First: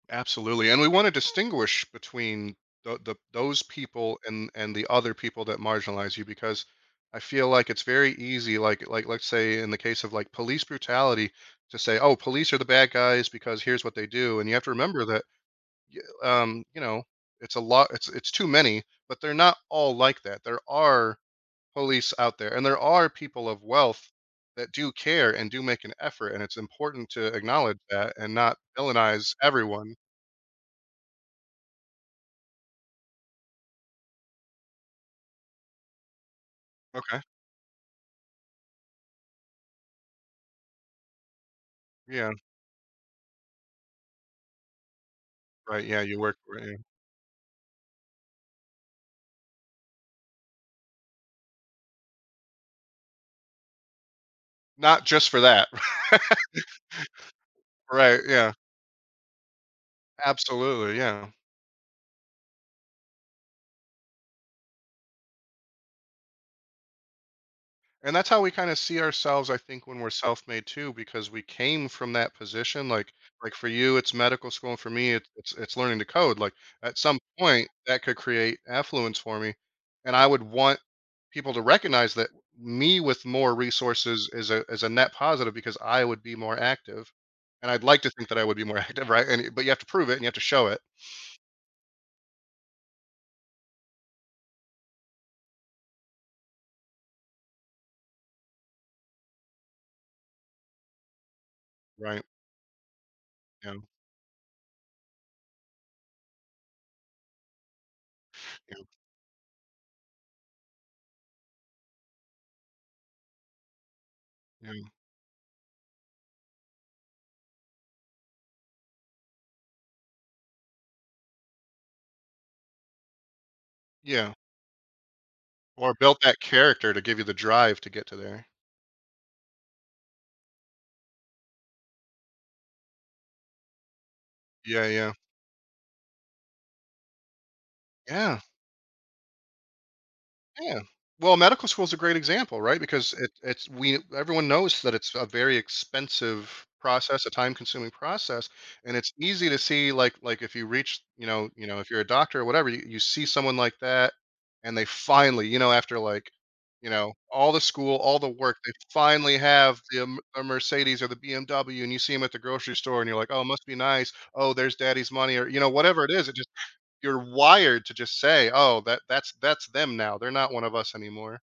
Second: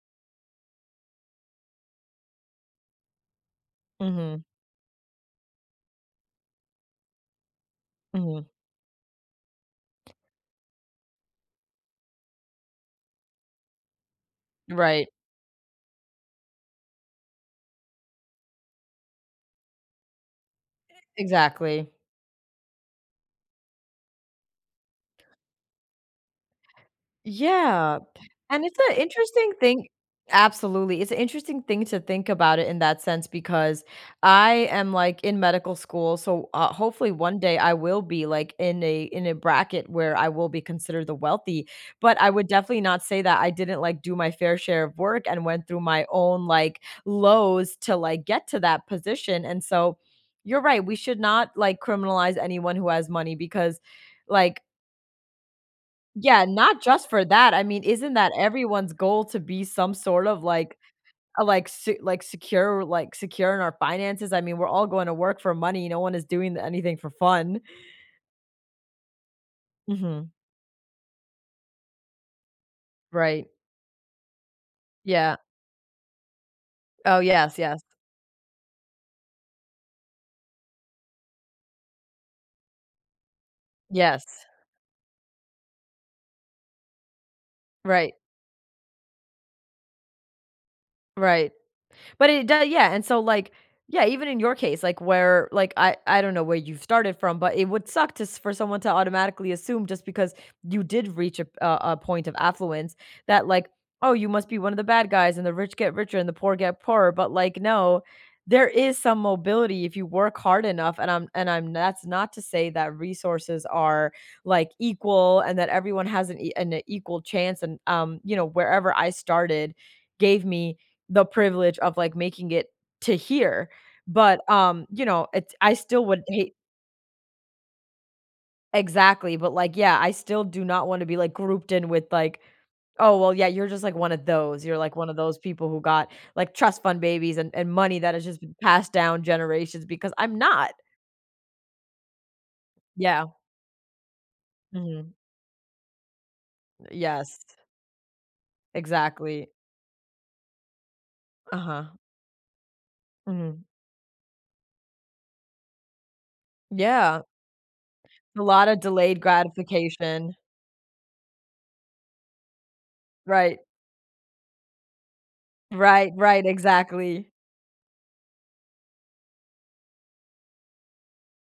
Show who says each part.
Speaker 1: Absolutely, and we want to distinguish between the the those people
Speaker 2: Mhm.
Speaker 1: and and the other people that marginalize you because I feel like it's very
Speaker 2: Mhm.
Speaker 1: easy, like like, let's say in the case of like police brutality to say, "Oh, police are the bad guys because here's what they do", and you have to remember
Speaker 2: Right.
Speaker 1: that, y um, you know, it's a lot it's it's too many, but they're not all like that. There
Speaker 2: E
Speaker 1: are
Speaker 2: Exactly.
Speaker 1: police out there, and there are people of wealth that do care and do make an effort, and it's important to acknowledge
Speaker 2: Yeah,
Speaker 1: that and not
Speaker 2: and it's an
Speaker 1: villainize
Speaker 2: interesting thing
Speaker 1: everyone.
Speaker 2: absolutely, it's an interesting thing to think about it in that sense, because I am, like, in medical school, so, uh, hopefully
Speaker 1: Okay.
Speaker 2: one day I will be like in a in a bracket where I will be considered the wealthy, but I
Speaker 1: Yeah.
Speaker 2: would definitely not say that I didn't like do my fair share of work and went through
Speaker 1: Right, yeah,
Speaker 2: my
Speaker 1: you work
Speaker 2: own,
Speaker 1: for
Speaker 2: like,
Speaker 1: him.
Speaker 2: lows to like get to that position, and so you're right, we should not like criminalize anyone who has money, because like
Speaker 1: Not just for that.
Speaker 2: Yeah, not just for that. I mean, isn't
Speaker 1: Right,
Speaker 2: that
Speaker 1: yeah.
Speaker 2: everyone's goal to be some sort of like
Speaker 1: Absolutely, yeah.
Speaker 2: uh, like s like secure like secure in our finances? I mean, we're all going to work for money, no one is doing anything for fun.
Speaker 1: And that's how we kinda see ourselves, I think, when we're
Speaker 2: Mhm.
Speaker 1: self-made too, because we came from that position like
Speaker 2: Right.
Speaker 1: like for you it's medical school and for me it's
Speaker 2: Yeah.
Speaker 1: it's, it's learning to code like at some
Speaker 2: Oh, yes,
Speaker 1: point
Speaker 2: yes.
Speaker 1: that could create affluence for me and I would want people to recognize that me with more resources
Speaker 2: Yes.
Speaker 1: is a is a net positive because I would be more active and I'd like to
Speaker 2: Right.
Speaker 1: think that I would be more acti right? And but you have to prove it and you have to show it.
Speaker 2: Right, but it doe yeah, and so like, yeah, even in your case, like where, like I I don't know where you started from, but it would suck to s for someone to automatically assume just because you did reach a p a a
Speaker 1: Right.
Speaker 2: point of affluence, that like,
Speaker 1: Yeah.
Speaker 2: "Oh, you must be one of the bad guys and the rich get richer and the poor get poorer.", but like, no, there
Speaker 1: Yep.
Speaker 2: is some mobility, if you work hard enough, and I'm and I'm that's not to say that resources are, like,
Speaker 1: Yeah.
Speaker 2: equal and that everyone has an e an equal chance and, um, you know, wherever I started, gave me the privilege of, like, making it to here,
Speaker 1: Yeah.
Speaker 2: but, um, you know, it's I
Speaker 1: Or
Speaker 2: still
Speaker 1: built
Speaker 2: would
Speaker 1: that
Speaker 2: hate
Speaker 1: character to give you the drive to get to there.
Speaker 2: Exactly, but, like, yeah, I still do not wanna be like grouped in with like, "Oh well, yeah, you're just like one of those, you're,
Speaker 1: Yeah,
Speaker 2: like, one
Speaker 1: yeah.
Speaker 2: of those people who got, like trust fund babies and and money that has just
Speaker 1: Yeah.
Speaker 2: been passed down generations.", because I'm not.
Speaker 1: Yeah. Well, medical school is a great example, right? Because
Speaker 2: Yeah.
Speaker 1: it it's we everyone knows that
Speaker 2: Mhm.
Speaker 1: it's a very expensive process a
Speaker 2: Yes.
Speaker 1: time consuming process, and it's easy
Speaker 2: Exactly.
Speaker 1: to see like like if you reach, you know you know, if
Speaker 2: Uh-huh.
Speaker 1: you're a doctor or whatever, you see someone
Speaker 2: Mhm.
Speaker 1: like that, and they finally, you know, after like, you know,
Speaker 2: Yeah.
Speaker 1: all the school, all the
Speaker 2: A
Speaker 1: work, they
Speaker 2: lotta delayed
Speaker 1: finally have the M
Speaker 2: gratification.
Speaker 1: a Mercedes or the BMW, and you see 'em at the grocery store and you're like, "Oh, it
Speaker 2: Right.
Speaker 1: must be nice. Oh, there's daddy's money.", or, you know, whatever it
Speaker 2: Right,
Speaker 1: is, it
Speaker 2: right,
Speaker 1: just you're
Speaker 2: exactly.
Speaker 1: wired to just say, "Oh, that that's that's them now. They're not one of us anymore."